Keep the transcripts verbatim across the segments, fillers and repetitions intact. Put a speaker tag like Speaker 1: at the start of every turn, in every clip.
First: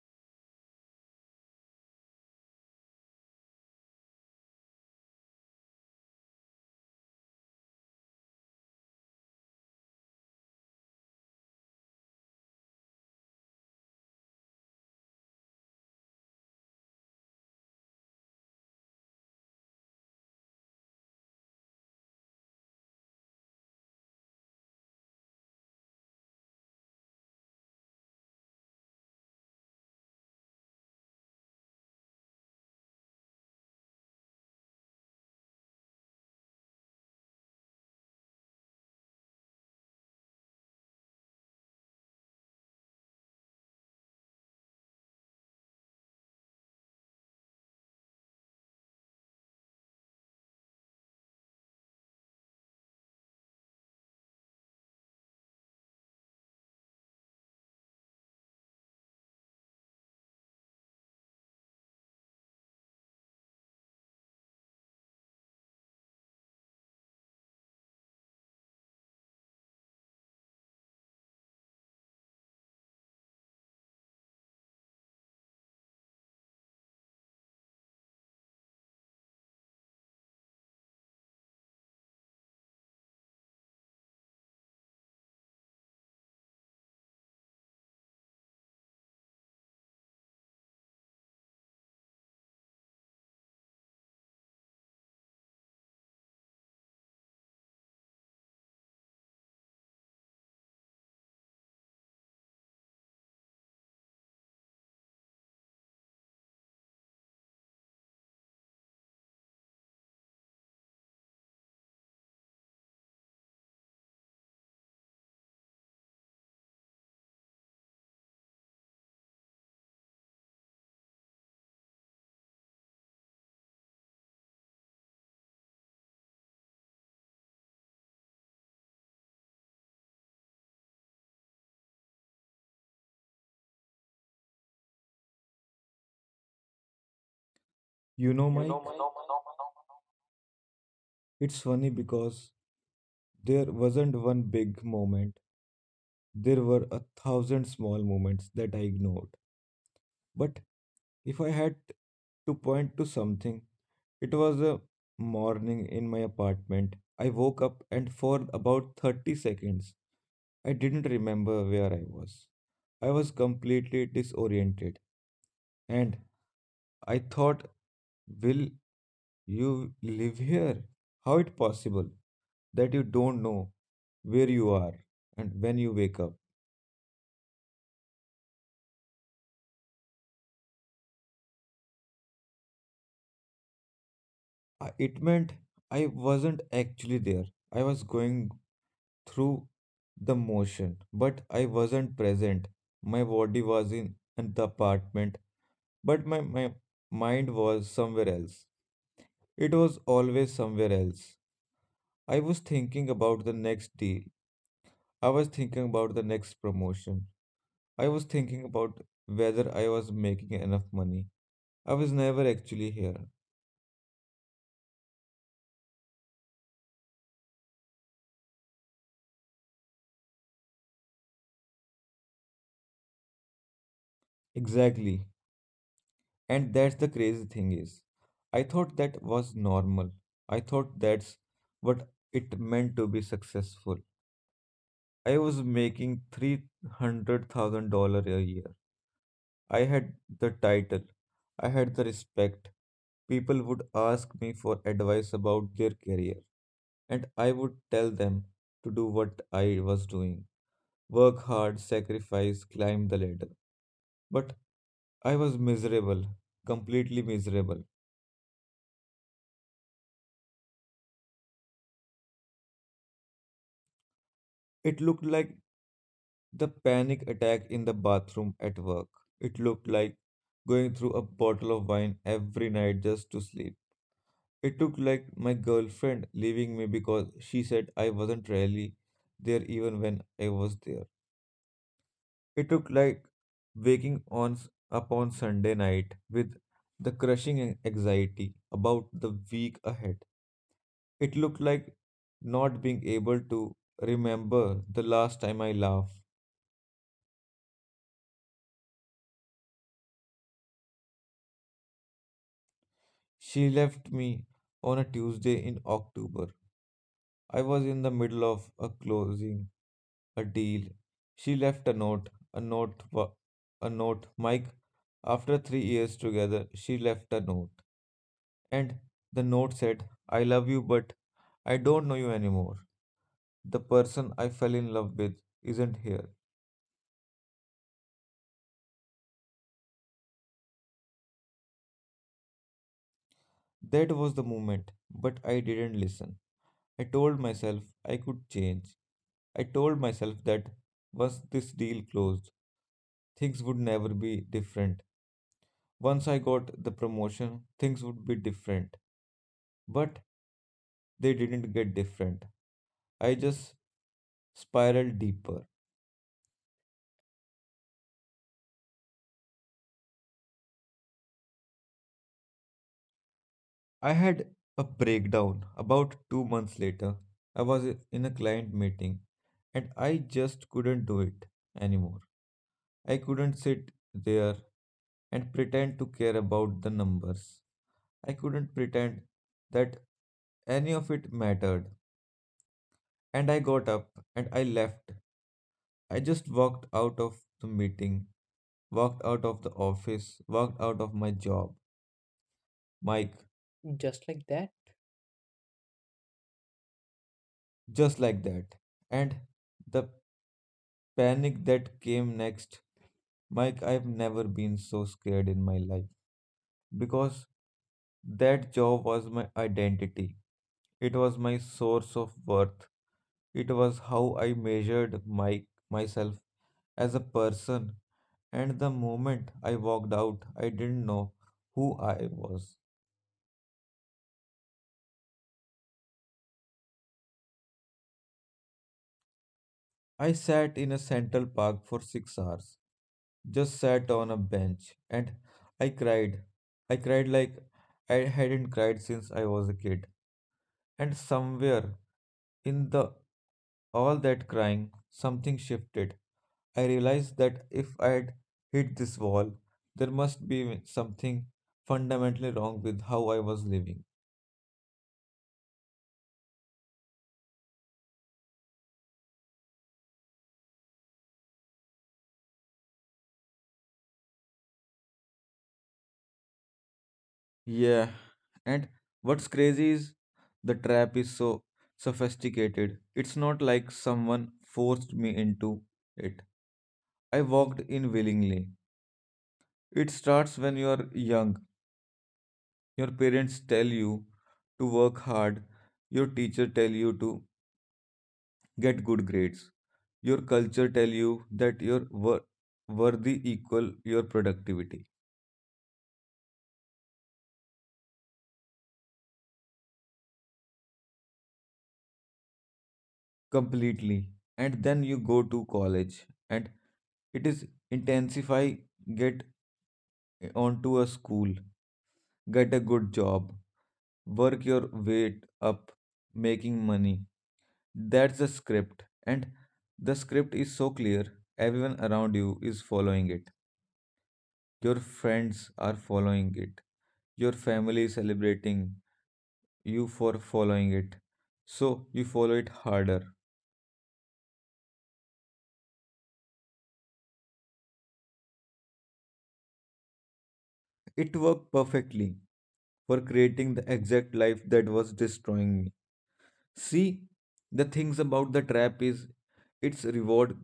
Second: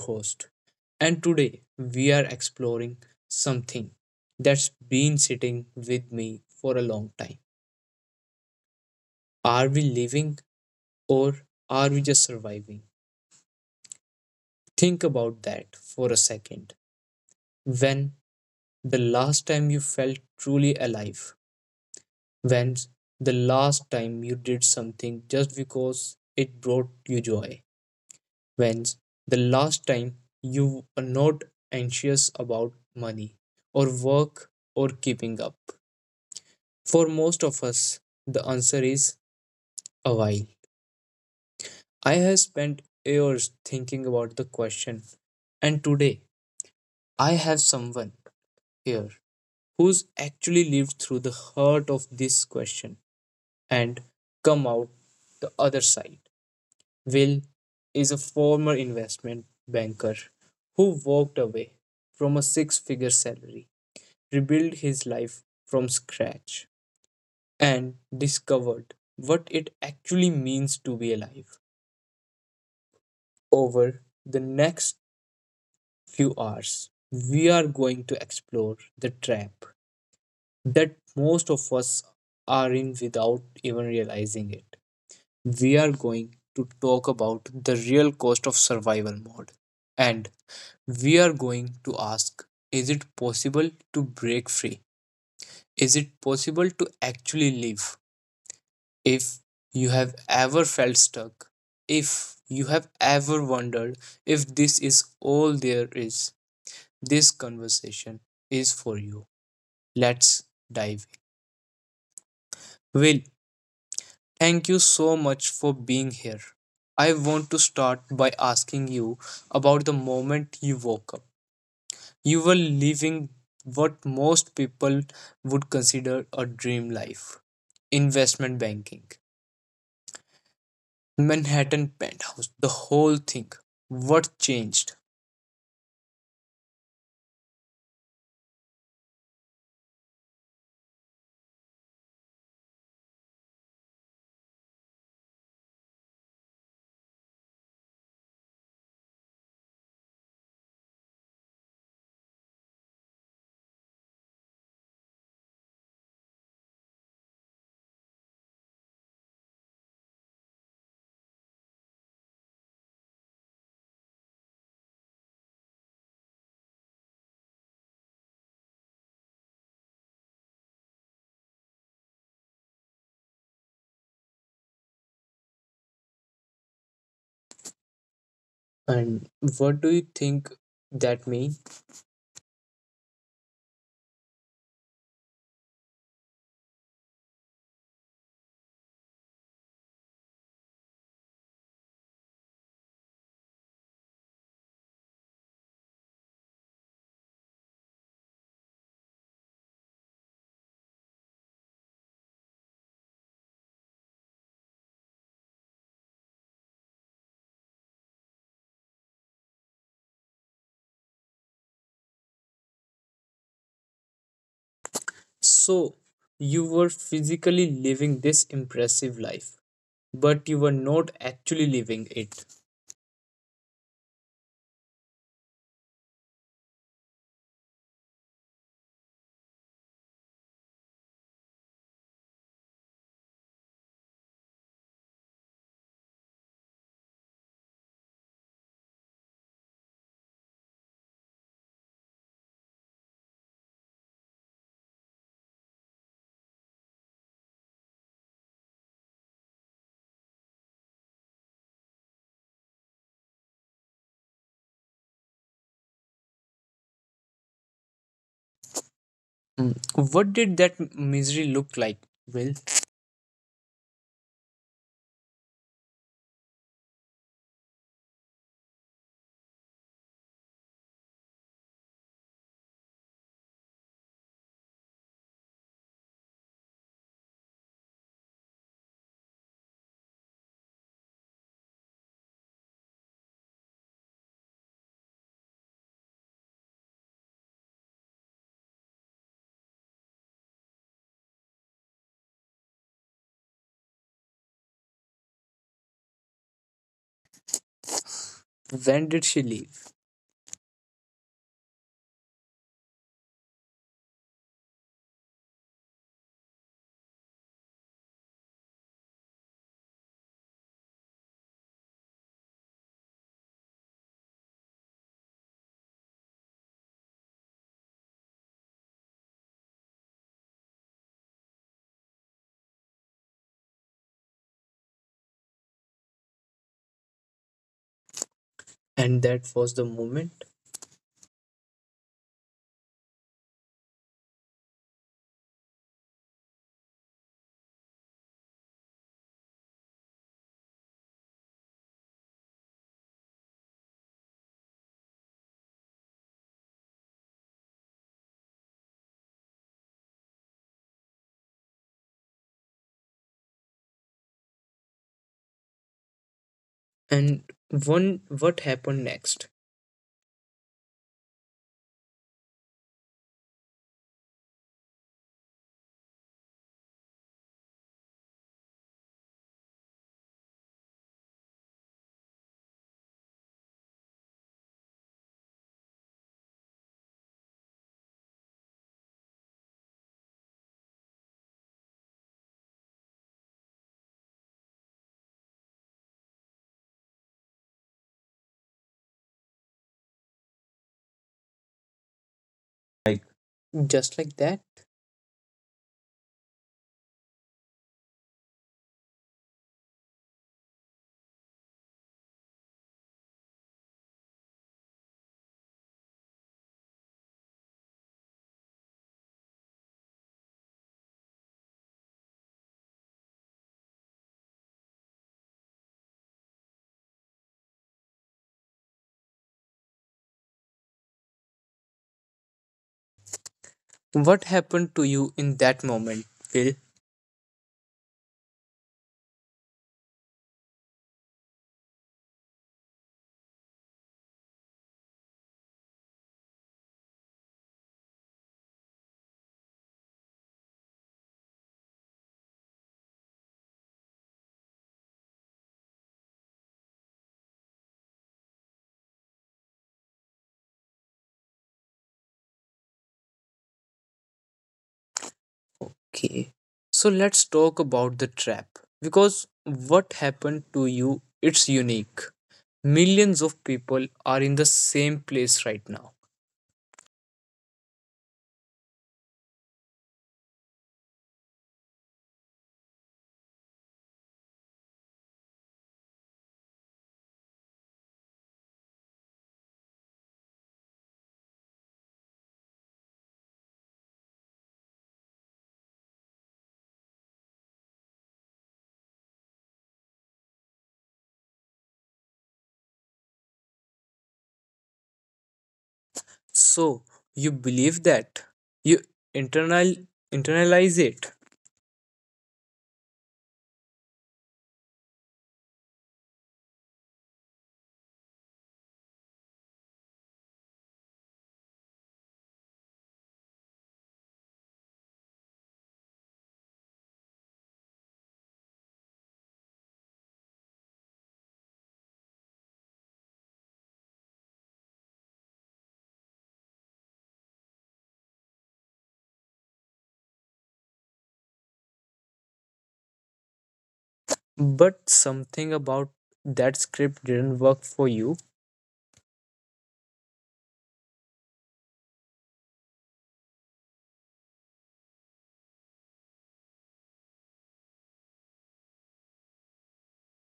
Speaker 1: host, and today we are exploring something that's been sitting with me for a long time. Are we living, or are we just surviving? Think about that for a second. When the last time you felt truly alive? When's the last time you did something just because it brought you joy? When's the last time you are not anxious about money or work or keeping up? For most of us, the answer is a while. I have spent years thinking about the question, and today I have someone here who's actually lived through the heart of this question and come out the other side. Will is a former investment banker who walked away from a six figure salary, rebuilt his life from scratch, and discovered what it actually means to be alive. Over the next few hours, we are going to explore the trap that most of us are in without even realizing it. We are going to talk about the real cost of survival mode, and we are going to ask, is it possible to break free? Is it possible to actually live? If you have ever felt stuck, if you have ever wondered if this is all there is, this conversation is for you. Let's dive in. Will, thank you so much for being here. I want to start by asking you about the moment you woke up. You were living what most people would consider a dream life, investment banking, Manhattan penthouse, the whole thing. What changed?
Speaker 2: You know, Mike, it's funny because there wasn't one big moment. There were a thousand small moments that I ignored. But if I had to point to something, it was a morning in my apartment. I woke up and for about thirty seconds, I didn't remember where I was. I was completely disoriented. And I thought, will you live here? How it possible that you don't know where you are and when you wake up?
Speaker 1: And what do you think that means?
Speaker 2: Uh, It meant I wasn't actually there. I was going through the motion, but I wasn't present. My body was in the apartment, but my, my mind was somewhere else. It was always somewhere else. I was thinking about the next deal, I was thinking about the next promotion. I was thinking about whether I was making enough money. I was never actually here.
Speaker 1: So, you were physically living this impressive life, but you were not actually living it.
Speaker 2: Exactly. And that's the crazy thing is, I thought that was normal. I thought that's what it meant to be successful. I was making three hundred thousand dollars a year. I had the title. I had the respect. People would ask me for advice about their career. And I would tell them to do what I was doing work hard, sacrifice, climb the ladder. But I was miserable, completely miserable.
Speaker 1: Mm. What did that misery look like, Will?
Speaker 2: It looked like the panic attack in the bathroom at work. It looked like going through a bottle of wine every night just to sleep. It looked like my girlfriend leaving me because she said I wasn't really there even when I was there. It took like waking on s- upon Sunday night with the crushing an- anxiety about the week ahead. It looked like not being able to remember the last time I laughed.
Speaker 1: When did she leave?
Speaker 2: She left me on a Tuesday in October. I was in the middle of a closing a deal. She left a note, a note, wa- a note. Mike, after three years together, she left a note. And the note said, I love you, but I don't know you anymore. The person I fell in love with isn't here.
Speaker 1: And that was the moment.
Speaker 2: That was the moment, but I didn't listen. I told myself I could change. I told myself that once this deal closed, things would never be different. Once I got the promotion, things would be different. But they didn't get different. I just spiraled deeper.
Speaker 1: And one, what happened next?
Speaker 2: I had a breakdown about two months later. I was in a client meeting and I just couldn't do it anymore. I couldn't sit there and pretend to care about the numbers. I couldn't pretend that any of it mattered. And I got up and I left. I just walked out of the meeting, walked out of the office, walked out of my job,
Speaker 1: Like
Speaker 2: Mike,
Speaker 1: just like that.
Speaker 2: just like that. And the Panic that came next. Mike, I've never been so scared in my life because that job was my identity. It was my source of worth. It was how I measured my, myself as a person. And the moment I walked out, I didn't know who I was.
Speaker 1: What happened to you in that moment, Will?
Speaker 2: I sat in a Central Park for six hours, just sat on a bench and I cried. I cried like I hadn't cried since I was a kid. And somewhere in the all that crying, something shifted. I realized that if I had hit this wall, there must be something fundamentally wrong with how I was living.
Speaker 1: Okay. So let's talk about the trap because what happened to you it's unique. Millions of people are in the same place right now.
Speaker 2: Yeah, and what's crazy is the trap is so sophisticated. It's not like someone forced me into it. I walked in willingly. It starts when you are young. Your parents tell you to work hard. Your teacher tell you to get good grades. Your culture tell you that your are wor- worthy equal your productivity
Speaker 1: So you believe that you internal internalize it,
Speaker 2: completely. And then you go to college and it is intensify get onto a school, get a good job, work your weight up, making money. That's the script, and the script is so clear. Everyone around you is following it. Your friends are following it. Your family is celebrating you for following it. So you follow it harder.
Speaker 1: but something about that script didn't work for you.
Speaker 2: It worked perfectly for creating the exact life that was destroying me. See, the things about the trap is its reward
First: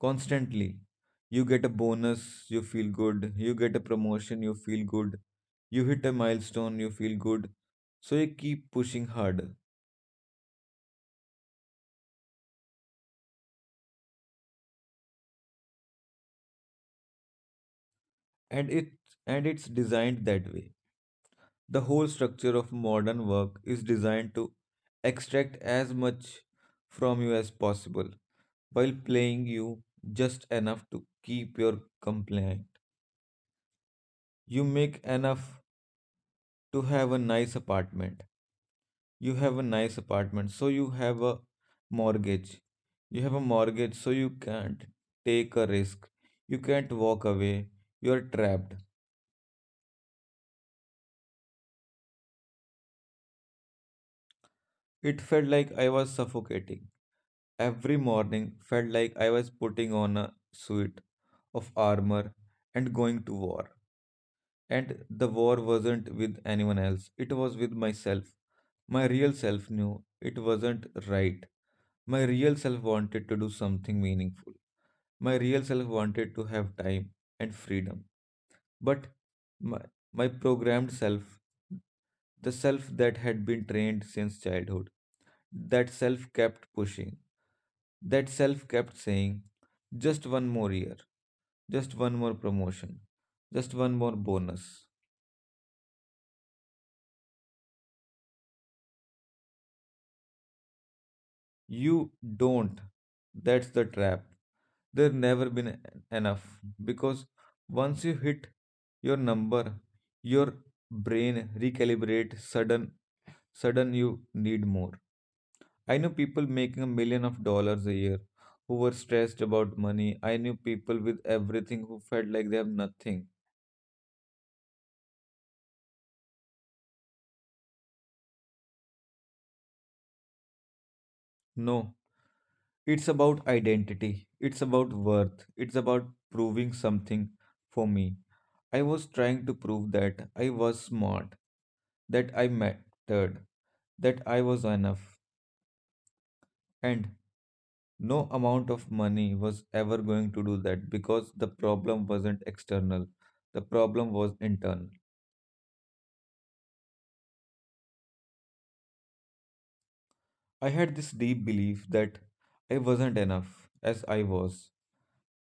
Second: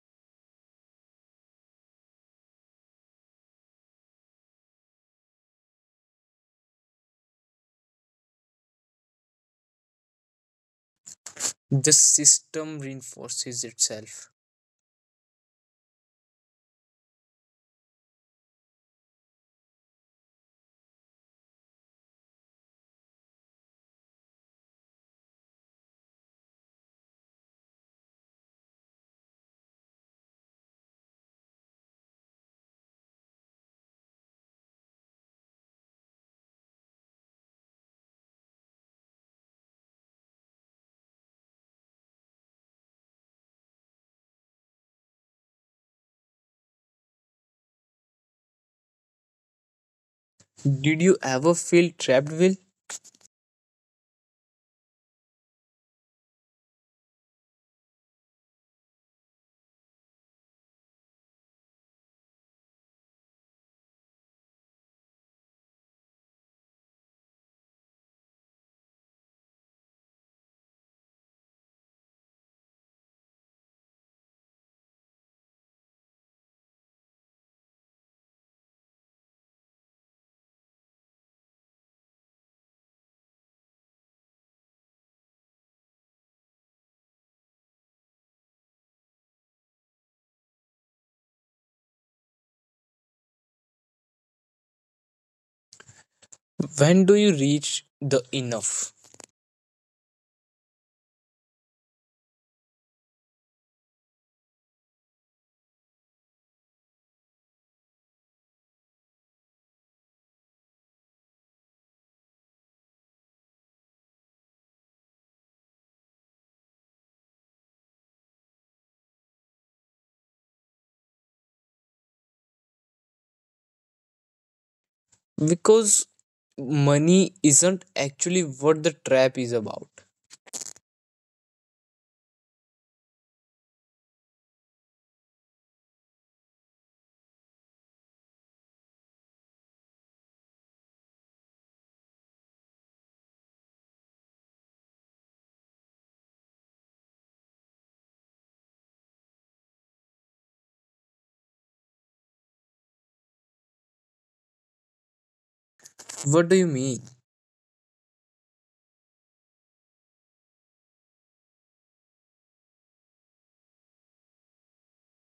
Speaker 2: constantly. You get a bonus, you feel good. You get a promotion, you feel good. You hit a milestone, you feel good. So you keep pushing harder.
Speaker 1: The system reinforces itself.
Speaker 2: And it and it's designed that way. The whole structure of modern work is designed to extract as much from you as possible while playing you just enough to keep your compliant. You make enough to have a nice apartment. You have a nice apartment, so you have a mortgage. You have a mortgage, so you can't take a risk. You can't walk away. You're trapped.
Speaker 1: Did you ever feel trapped, Will?
Speaker 2: It felt like I was suffocating. Every morning felt like I was putting on a suit of armor and going to war. And the war wasn't with anyone else, it was with myself. My real self knew it wasn't right. My real self wanted to do something meaningful. My real self wanted to have time and freedom, but my, my programmed self, the self that had been trained since childhood, that self kept pushing. That self kept saying, just one more year, just one more promotion, just one more bonus.
Speaker 1: When do you reach the enough?
Speaker 2: You don't. That's the trap. There never been en- enough because once you hit your number, your brain recalibrate sudden sudden you need more. I knew people making a million of dollars a year who were stressed about money. I knew people with everything who felt like they have nothing.
Speaker 1: Because money isn't actually what the trap is about.
Speaker 2: No, it's about identity, it's about worth, it's about proving something for me. I was trying to prove that I was smart, that I mattered, that I was enough. And No amount of money was ever going to do that because the problem wasn't external. The problem was internal.
Speaker 1: What do you mean?
Speaker 2: I had this deep belief that I wasn't enough as I was,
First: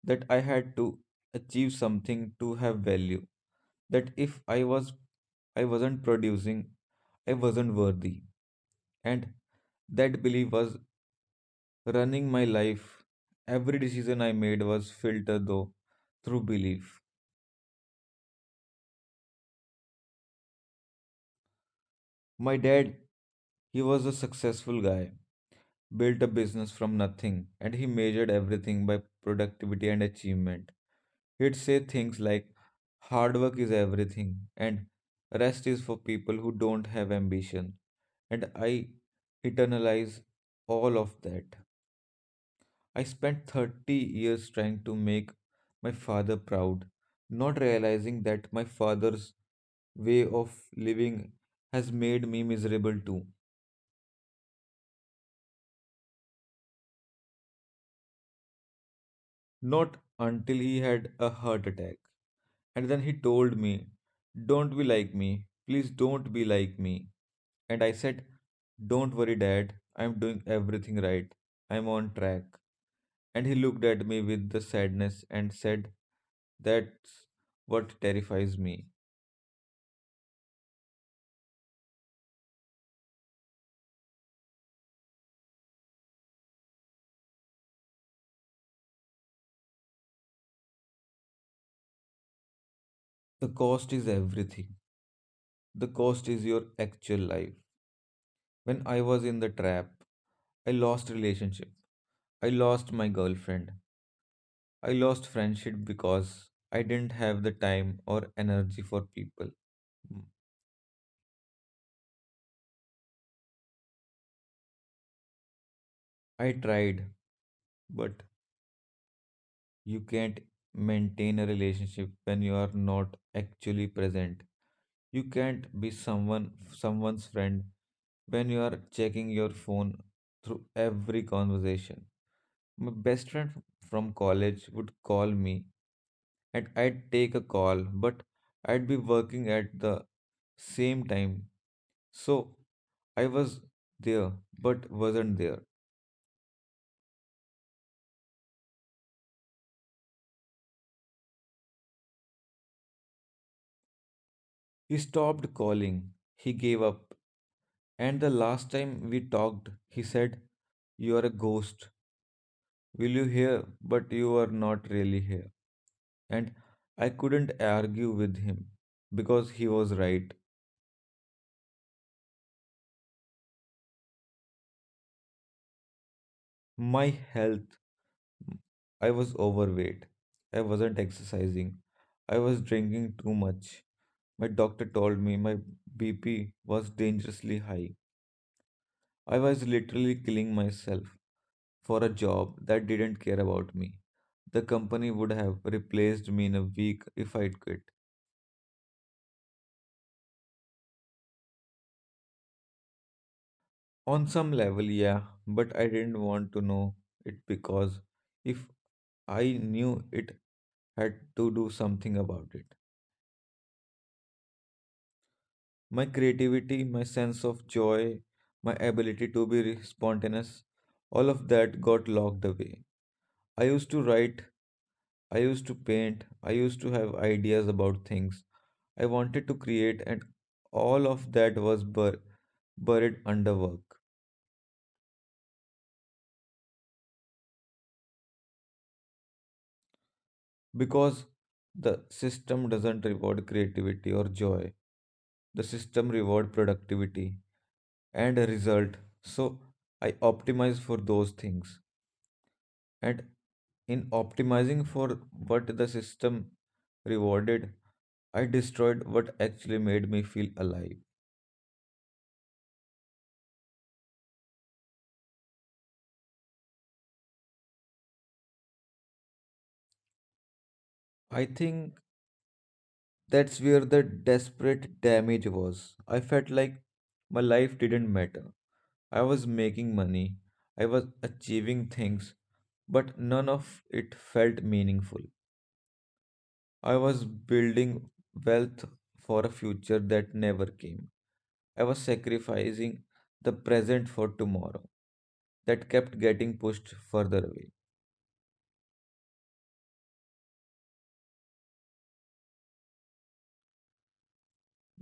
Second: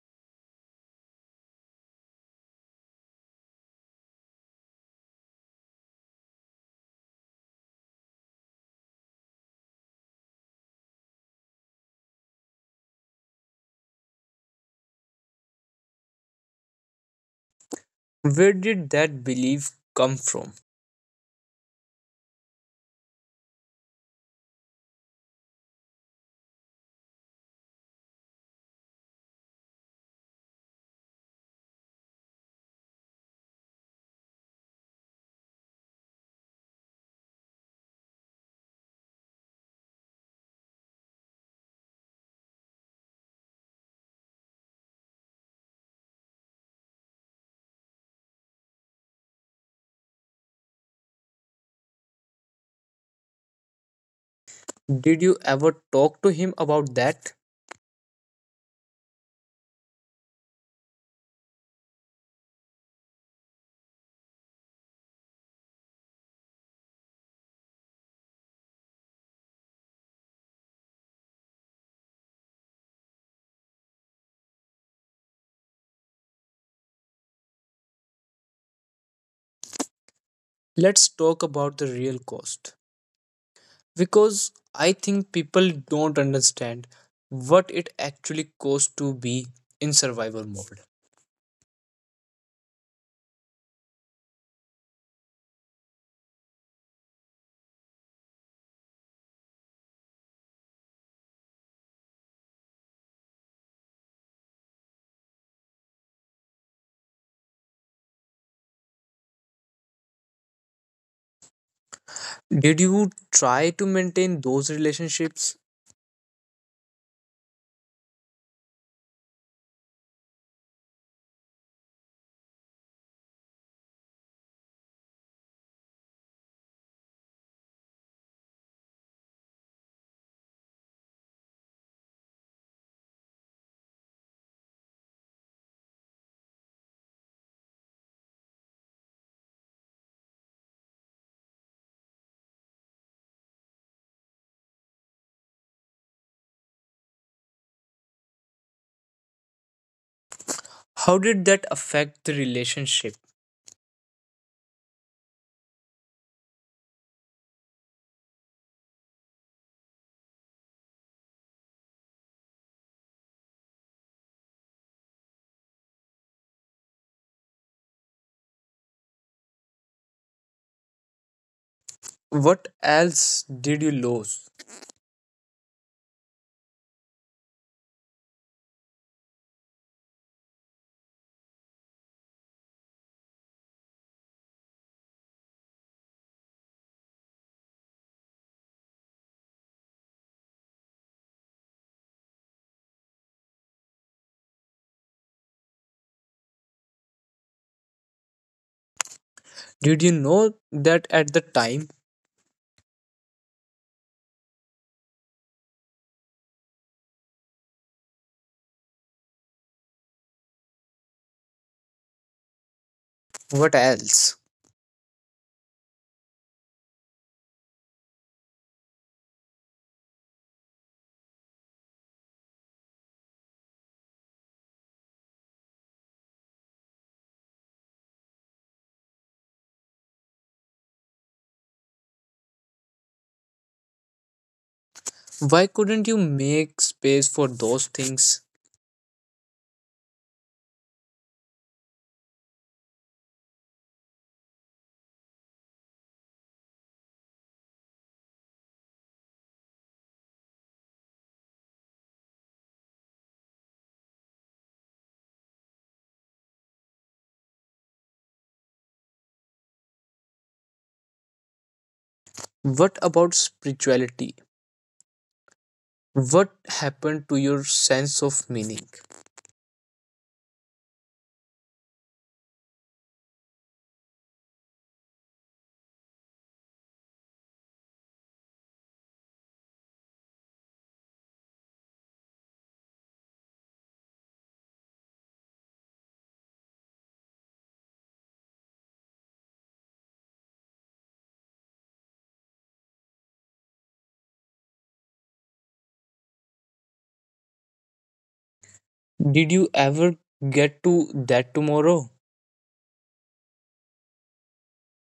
Speaker 2: that I had to achieve something to have value, that if I was I wasn't producing, I wasn't worthy. And that belief was running my life. Every decision I made was filtered though through belief.
Speaker 1: Where did that belief come from?
Speaker 2: My dad, he was a successful guy, built a business from nothing, and he measured everything by productivity and achievement. He'd say things like, hard work is everything, and rest is for people who don't have ambition. And I internalize all of that. I spent thirty years trying to make my father proud, not realizing that my father's way of living has made me miserable too.
Speaker 1: Did you ever talk to him about that?
Speaker 2: Not until he had a heart attack. And then he told me, don't be like me. Please don't be like me. And I said, don't worry, Dad. I'm doing everything right. I'm on track. And he looked at me with the sadness and said, that's what terrifies me.
Speaker 1: Let's talk about the real cost. Because I think people don't understand what it actually costs to be in survival mode.
Speaker 2: The cost is everything. The cost is your actual life. When I was in the trap, I lost relationship. I lost my girlfriend. I lost friendship because I didn't have the time or energy for people. Mm.
Speaker 1: Did you try to maintain those relationships?
Speaker 2: I tried, but you can't maintain a relationship when you are not actually present. You can't be someone someone's friend when you are checking your phone through every conversation. My best friend f- from college would call me and I'd take a call, but I'd be working at the same time. So I was there, but wasn't there.
Speaker 1: How did that affect the relationship?
Speaker 2: He stopped calling. He gave up. And the last time we talked, he said, you are a ghost. Will you hear? But you are not really here. And I couldn't argue with him because he was right.
Speaker 1: What else did you lose?
Speaker 2: My health. I was overweight. I wasn't exercising. I was drinking too much. My doctor told me my B P was dangerously high. I was literally killing myself for a job that didn't care about me. The company would have replaced me in a week if I'd quit.
Speaker 1: Did you know that at the time?
Speaker 2: On some level, yeah, but I didn't want to know it because if I knew it had to do something about it.
Speaker 1: What else?
Speaker 2: My creativity, my sense of joy, my ability to be re- spontaneous, all of that got locked away. I used to write, I used to paint, I used to have ideas about things I wanted to create, and all of that was bur- buried under work
Speaker 1: Why couldn't you make space for those things?
Speaker 2: because the system doesn't reward creativity or joy. The system reward productivity and a result. So I optimize for those things, and in optimizing for what the system rewarded, I destroyed what actually made me feel alive.
Speaker 1: What about spirituality? What happened to your sense of meaning?
Speaker 2: I think that's where the desperate damage was. I felt like my life didn't matter. I was making money, I was achieving things, but none of it felt meaningful. I was building wealth for a future that never came. I was sacrificing the present for tomorrow that kept getting pushed further away.
Speaker 1: Did you ever get to that tomorrow?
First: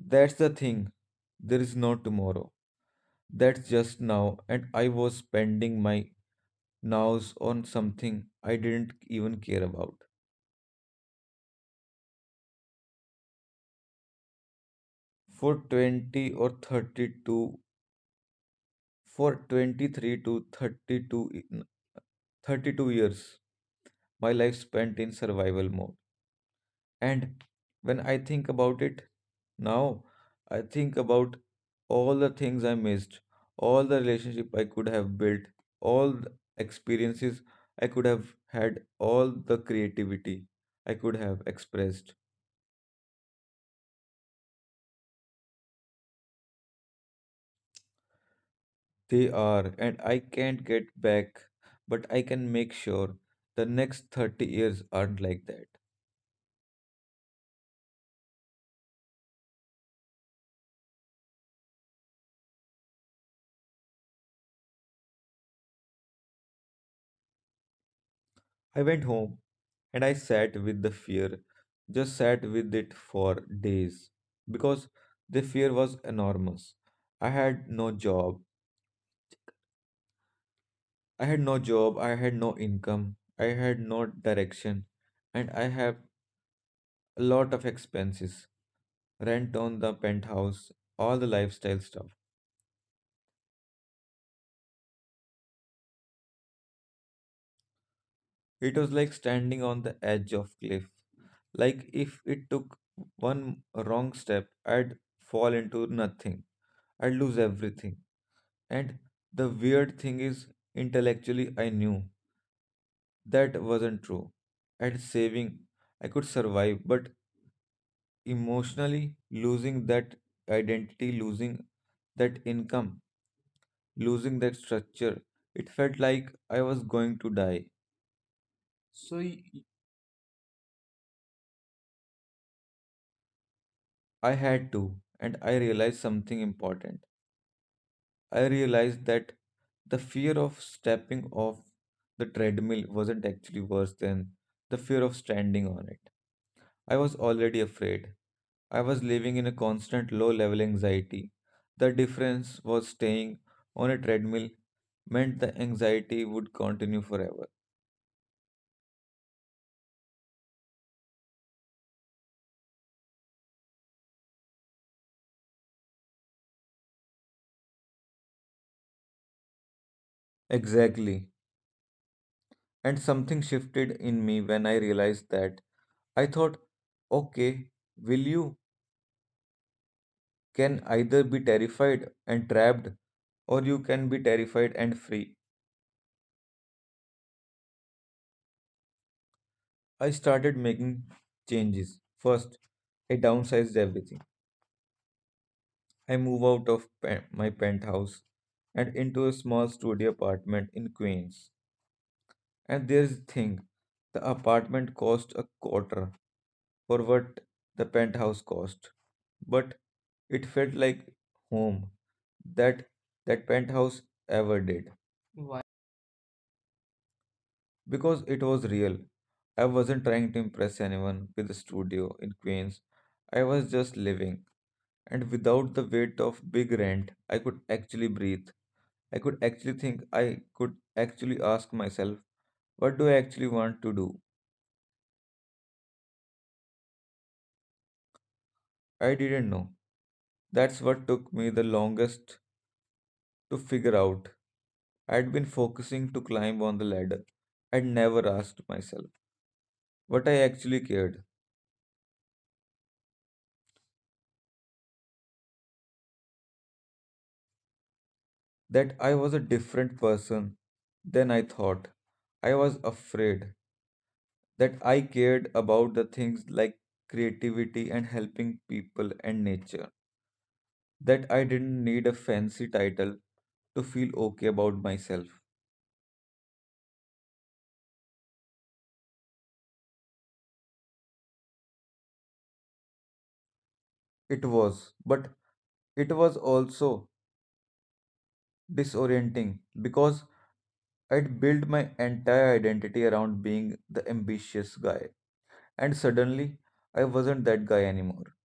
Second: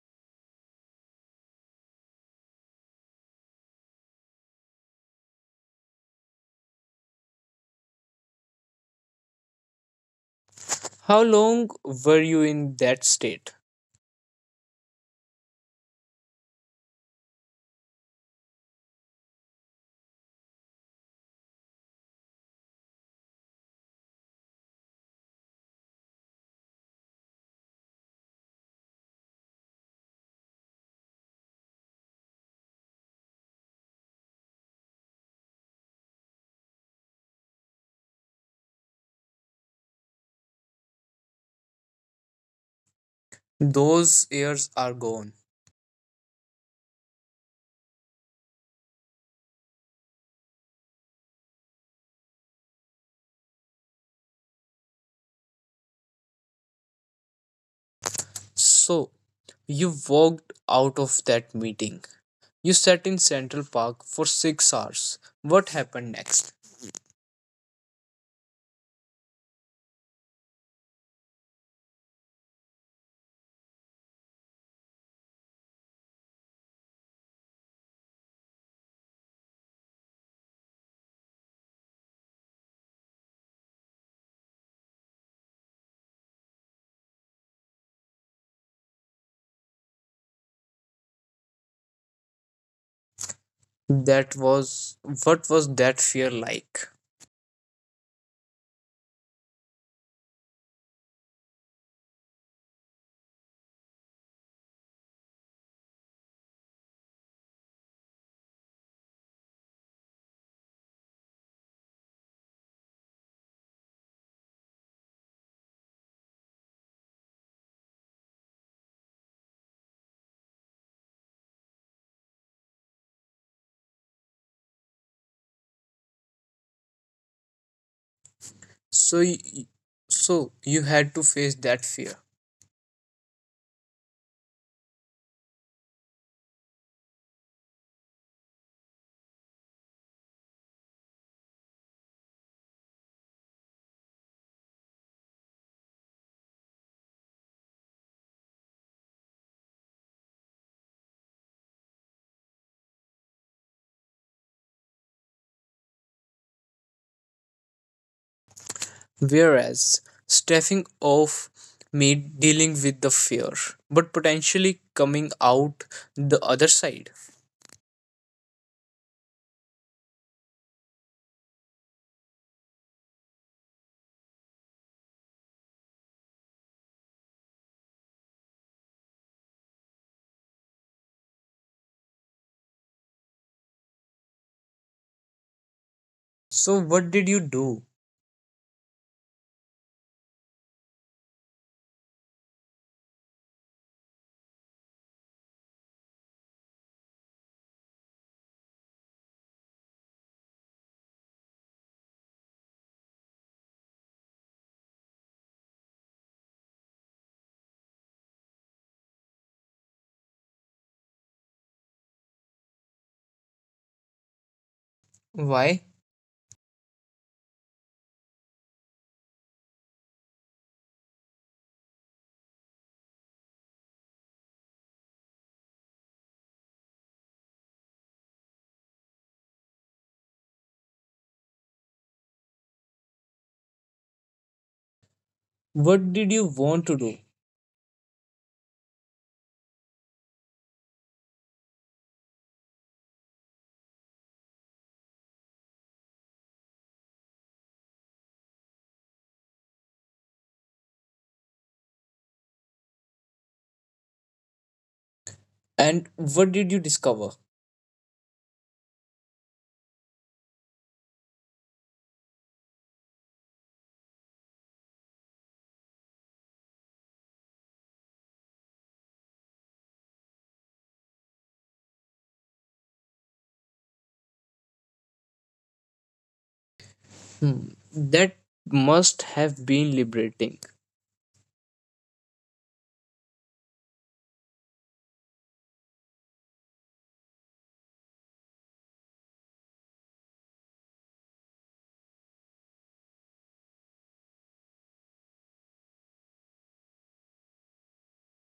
Speaker 2: That's the thing. There is no tomorrow. That's just now, and I was spending my nows on something I didn't even care about.
Speaker 1: How long were you in that state?
Speaker 2: For twenty or thirty-two, for twenty-three to thirty-two, e- n- thirty-two years, my life spent in survival mode. And when I think about it now, I think about all the things I missed, all the relationship I could have built, all the experiences I could have had, all the creativity I could have expressed.
Speaker 1: Those years are gone.
Speaker 2: They are, and I can't get back, but I can make sure the next thirty years aren't like that.
Speaker 1: So, you walked out of that meeting. You sat in Central Park for six hours. What happened next?
Speaker 2: I went home and I sat with the fear, just sat with it for days because the fear was enormous. I had no job, I had no job, I had no income, I had no direction, and I have a lot of expenses, rent on the penthouse, all the lifestyle stuff.
Speaker 1: That was, what was that fear like?
Speaker 2: It was like standing on the edge of cliff. Like if it took one wrong step, I'd fall into nothing. I'd lose everything. And the weird thing is, intellectually, I knew that wasn't true. At saving, I could survive, but emotionally, losing that identity, losing that income, losing that structure, it felt like I was going to die. So
Speaker 1: So,
Speaker 2: y-
Speaker 1: y- so you had to face that fear.
Speaker 2: I had to, and I realized something important. I realized that the fear of stepping off the treadmill wasn't actually worse than the fear of standing on it. I was already afraid. I was living in a constant low level anxiety. The difference was staying on a treadmill meant the anxiety would continue forever.
Speaker 1: Whereas stepping off meant dealing with the fear, but potentially coming out the other side.
Speaker 2: Exactly. And something shifted in me when I realized that. I thought, okay, will you? Can either be terrified and trapped or you can be terrified and free.
Speaker 1: So, what did you do?
Speaker 2: I started making changes. First, I downsized everything. I move out of pe- my penthouse and into a small studio apartment in Queens. And there's the thing, the apartment cost a quarter for what the penthouse cost, but it felt like home that that penthouse ever did.
Speaker 1: Why?
Speaker 2: Because it was real. I wasn't trying to impress anyone with a studio in Queens. I was just living. And without the weight of big rent, I could actually breathe. I could actually think. I could actually ask myself, what do I actually want to do?
Speaker 1: What did you want to do?
Speaker 2: I didn't know. That's what took me the longest to figure out. I'd been focusing to climb on the ladder. I'd never asked myself what I actually cared.
Speaker 1: And what did you discover?
Speaker 2: That I was a different person than I thought. I was afraid that I cared about the things like creativity and helping people and nature, that I didn't need a fancy title to feel okay about myself.
Speaker 1: Hmm. That must have been liberating.
Speaker 2: It was, but it was also disorienting because I'd built my entire identity around being the ambitious guy, and suddenly I wasn't that guy anymore.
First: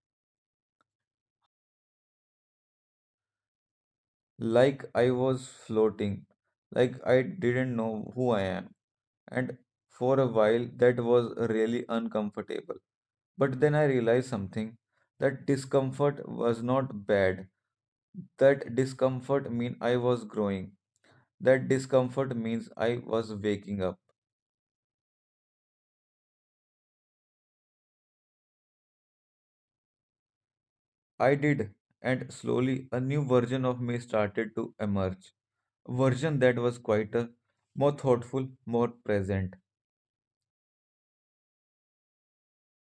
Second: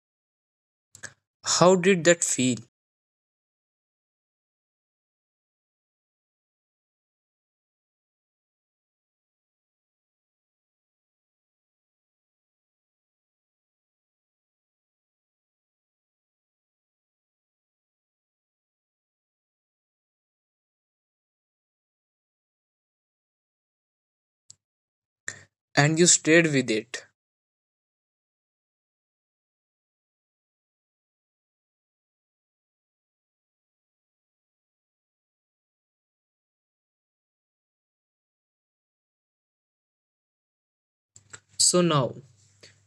Speaker 1: How did that feel?
Speaker 2: Like I was floating, like I didn't know who I am. And for a while, that was really uncomfortable. But then I realized something, that discomfort was not bad. That discomfort mean I was growing. That discomfort means I was waking up.
Speaker 1: And you stayed with it.
Speaker 2: I did, and slowly a new version of me started to emerge. A version that was quieter, more thoughtful, more present.
Speaker 1: So now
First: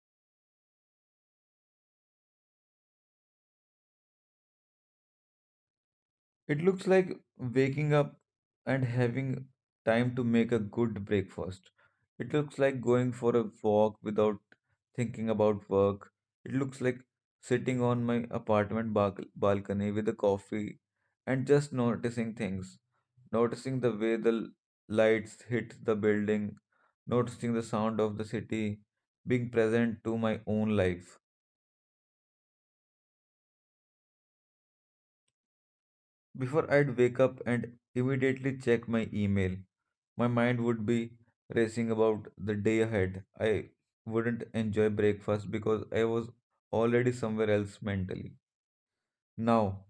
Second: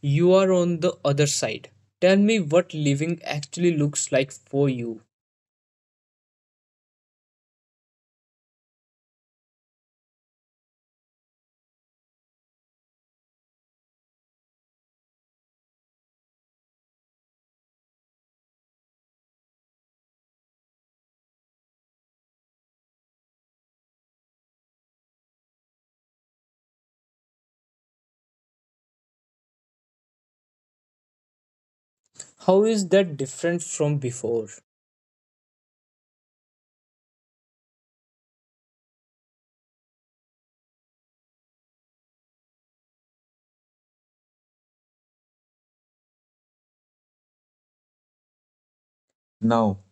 Speaker 1: you are on the other side. Tell me what living actually looks like for you.
Speaker 2: It looks like waking up and having time to make a good breakfast. It looks like going for a walk without thinking about work. It looks like sitting on my apartment balc- balcony with a coffee and just noticing things, noticing the way the l- lights hit the building, noticing the sound of the city, being present to my own life.
Speaker 1: How is that different from before?
Speaker 2: Before I'd wake up and immediately check my email, my mind would be racing about the day ahead. I wouldn't enjoy breakfast because I was already somewhere else mentally.
Speaker 1: Now,
Speaker 2: Now,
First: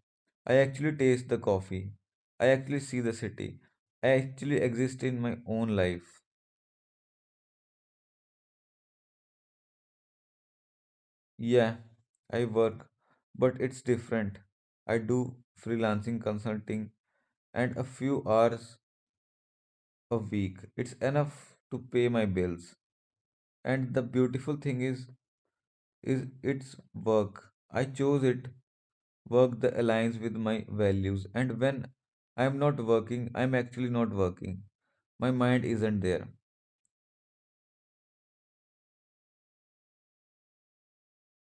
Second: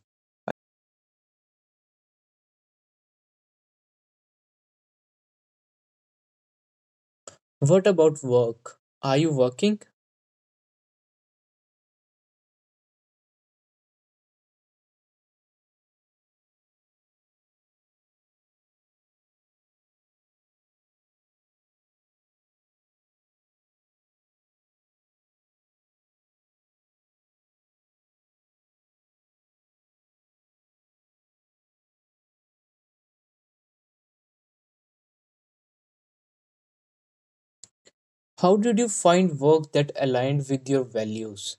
Speaker 2: I actually taste the coffee. I actually see the city. I actually exist in my own life.
Speaker 1: what about work? Are you working?
Speaker 2: Yeah, I work, but it's different. I do freelancing consulting and a few hours a week. It's enough to pay my bills, and the beautiful thing is is its work, I chose it, work that aligns with my values, and when I am not working I am actually not working. My mind isn't there.
Speaker 1: How did you find work that aligned with your values?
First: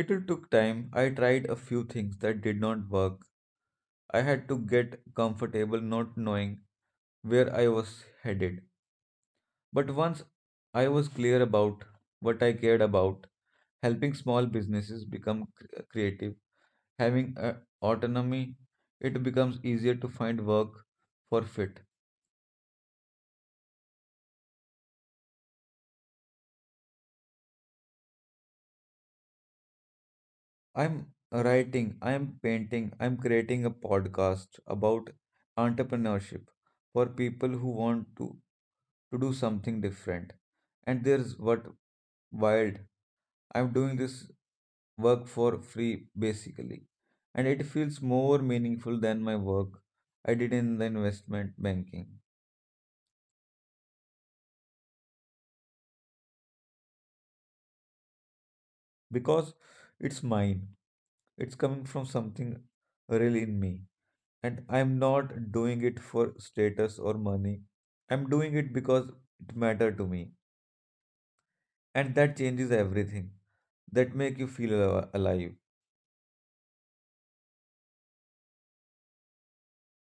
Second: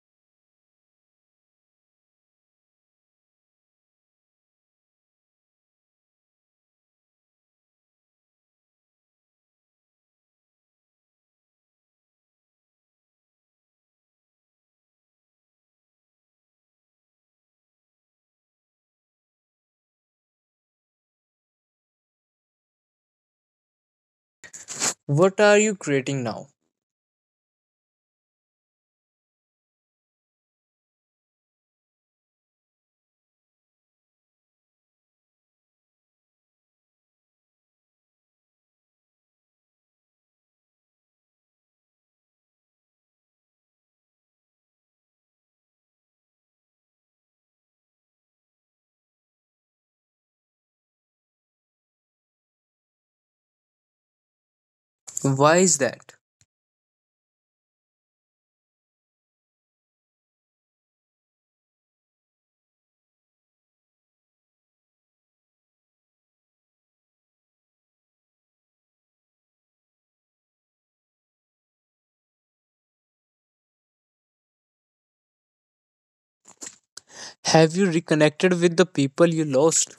Speaker 2: It took time, I tried a few things that did not work. I had to get comfortable not knowing where I was headed, but once I was clear about what I cared about, helping small businesses become cr- creative, having a autonomy, it becomes easier to find work for fit.
Speaker 1: What are you creating now?
Speaker 2: I'm writing, I'm painting, I'm creating a podcast about entrepreneurship for people who want to, to do something different. And there's what wild. I'm doing this work for free basically, and it feels more meaningful than my work I did in the investment banking.
Speaker 1: Why is that?
Speaker 2: Because it's mine. It's coming from something real in me. And I'm not doing it for status or money. I'm doing it because it mattered to me. And that changes everything. That make you feel al- alive.
Speaker 1: Have you reconnected with the people you lost?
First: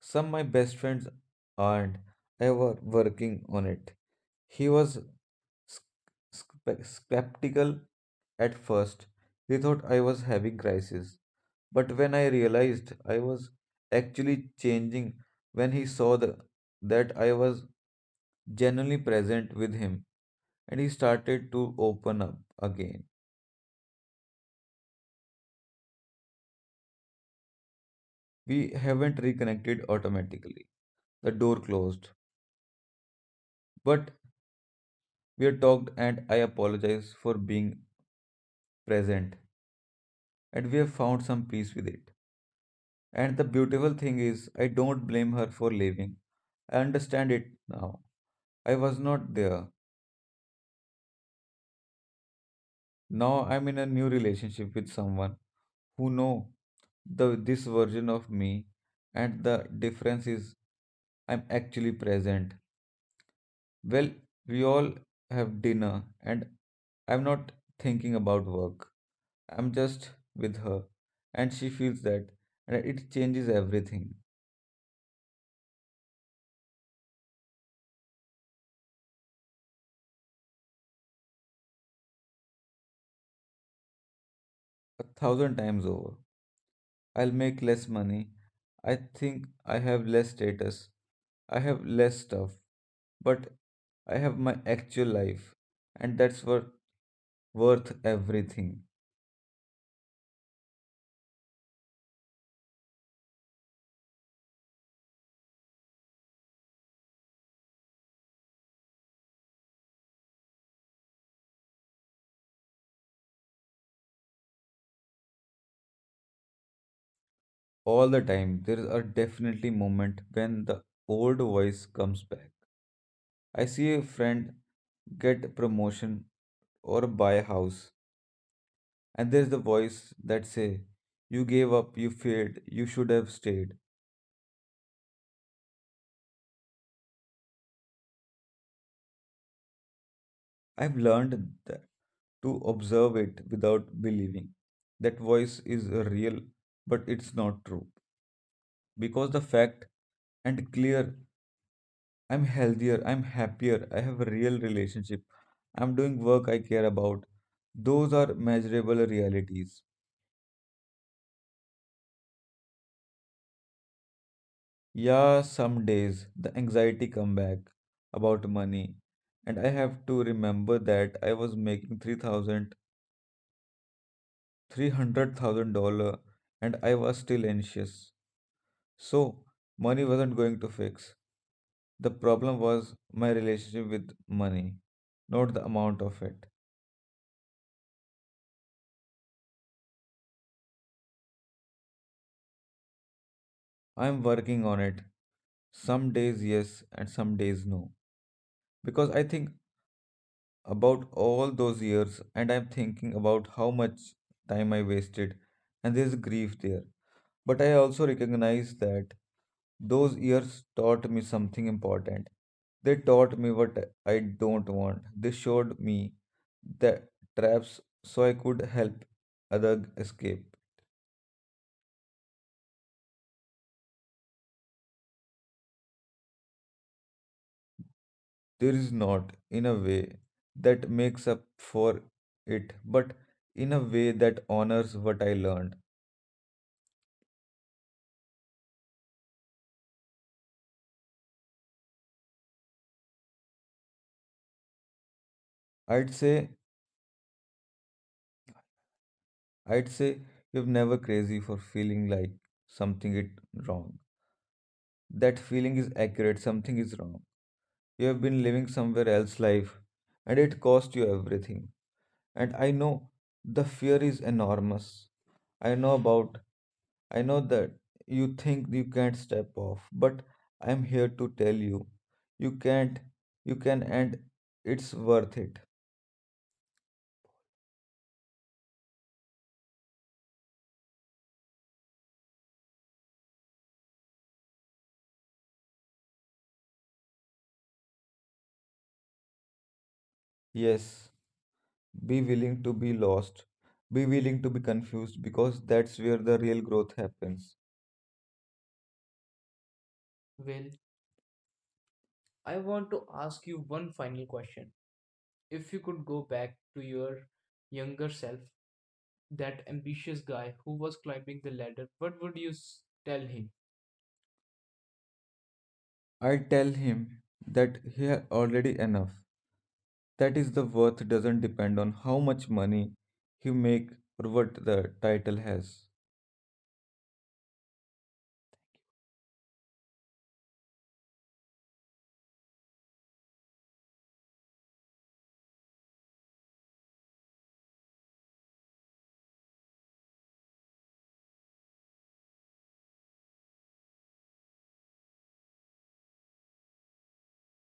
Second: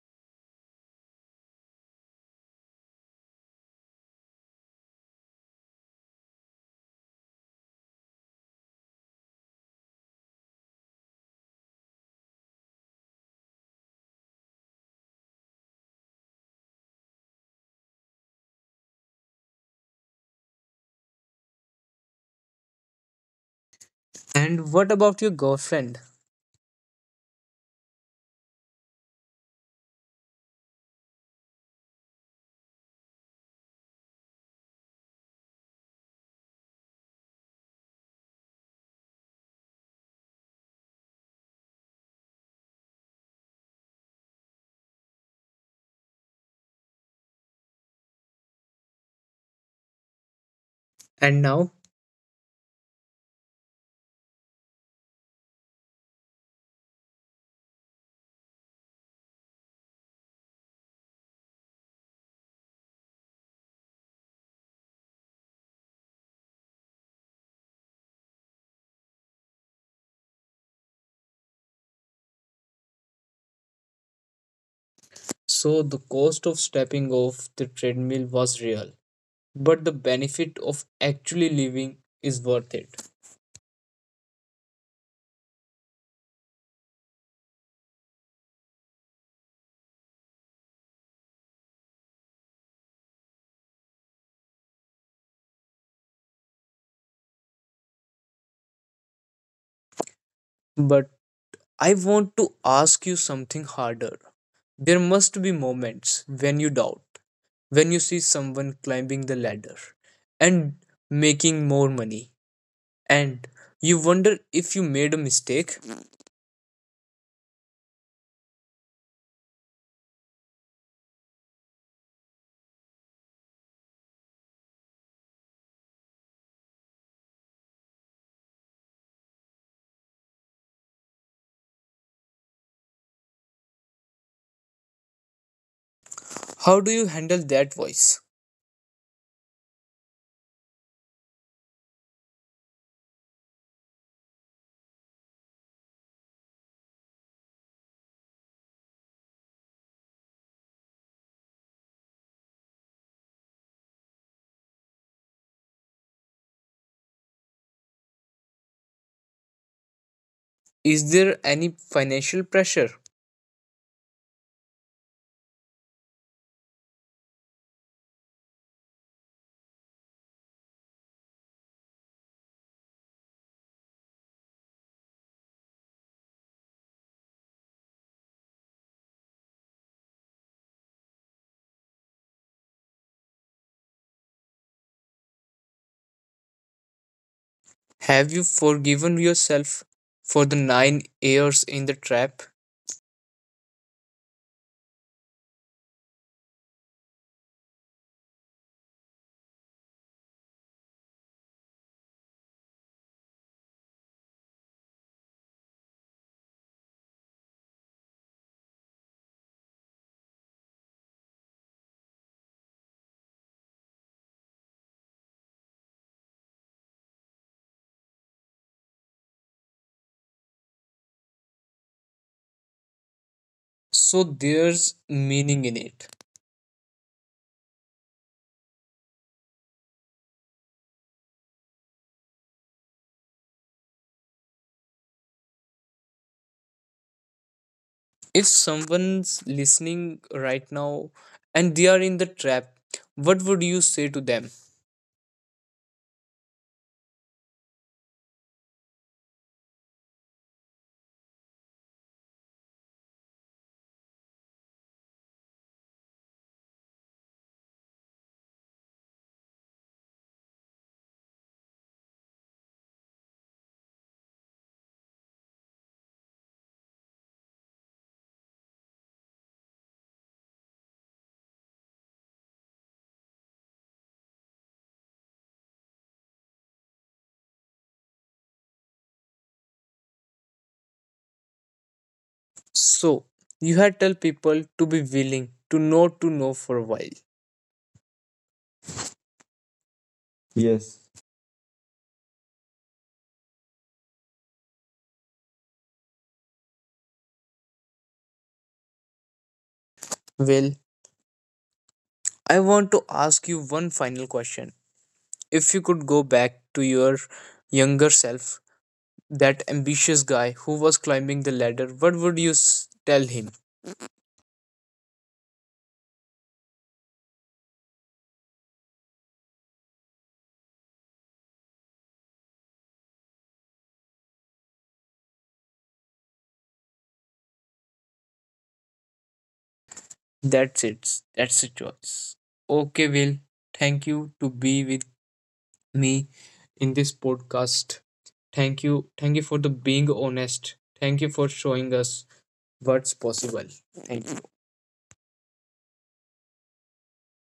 Speaker 2: Some my best friends aren't. Ever working on it. He was sc- sc- skeptical at first. He thought I was having crisis. But when I realized I was actually changing, when he saw the, that I was genuinely present with him, and he started to open up again.
Speaker 1: And what about your girlfriend?
Speaker 2: We haven't reconnected automatically. The door closed, but we have talked, and I apologize for being present, and we have found some peace with it. And the beautiful thing is, I don't blame her for leaving. I understand it now. I was not there.
Speaker 1: And now,
Speaker 2: Now I'm in a new relationship with someone who know the this version of me, and the difference is I'm actually present. Well, we all have dinner and I'm not thinking about work. I'm just with her, and she feels that, and it changes everything
Speaker 1: so the cost of stepping off the treadmill was real, but the benefit of actually living is worth it.
Speaker 2: a thousand times over. I'll make less money. I think I have less status. I have less stuff. But I have my actual life, and that's worth worth everything.
Speaker 1: But I want to ask you something harder. There must be moments when you doubt, when you see someone climbing the ladder and making more money, and you wonder if you made a mistake.
Speaker 2: All the time, there are definitely moment when the old voice comes back. I see a friend get a promotion or buy a house, and there's the voice that say, "You gave up, you failed, you should have stayed."
Speaker 1: How do you handle that voice?
Speaker 2: I've learned that to observe it without believing. That voice is real, but it's not true. Because the fact and clear, I'm healthier, I'm happier, I have a real relationship, I'm doing work I care about. Those are measurable realities.
Speaker 1: Is there any financial pressure?
Speaker 2: Yeah, some days the anxiety come back about money, and I have to remember that I was making three thousand, three hundred thousand dollar, and I was still anxious. So, money wasn't going to fix. The problem was my relationship with money, not the amount of it.
Speaker 1: Have you forgiven yourself for the nine years in the trap?
Speaker 2: I am working on it. Some days yes, and some days no. Because I think about all those years and I'm thinking about how much time I wasted, and there's grief there. But I also recognize that. Those years taught me something important. They taught me what I don't want. They showed me the traps so I could help other escape.
Speaker 1: So there's meaning in it.
Speaker 2: There is not, in a way, that makes up for it, but in a way that honors what I learned.
Speaker 1: If someone's listening right now and they are in the trap, what would you say to them?
Speaker 2: I'd say, I'd say, you're never crazy for feeling like something it wrong. That feeling is accurate, something is wrong. You have been living somewhere else life, and it cost you everything. And I know the fear is enormous. I know about I know that you think you can't step off, but I'm here to tell you you can't you can, and it's worth it.
Speaker 1: So you had tell people to be willing to not to know for a while.
Speaker 2: Yes, be willing to be lost. Be willing to be confused because that's where the real growth happens.
Speaker 1: Well, I want to ask you one final question. If you could go back to your younger self, that ambitious guy who was climbing the ladder, what would you s- tell him?
Speaker 2: I tell him that he had already enough. That is the worth doesn't depend on how much money you make or what the title has.
Speaker 1: That's it. That's the choice. Okay, Will. Thank you to be with me in this podcast. Thank you. Thank you for the being honest. Thank you for showing us what's possible. Thank you.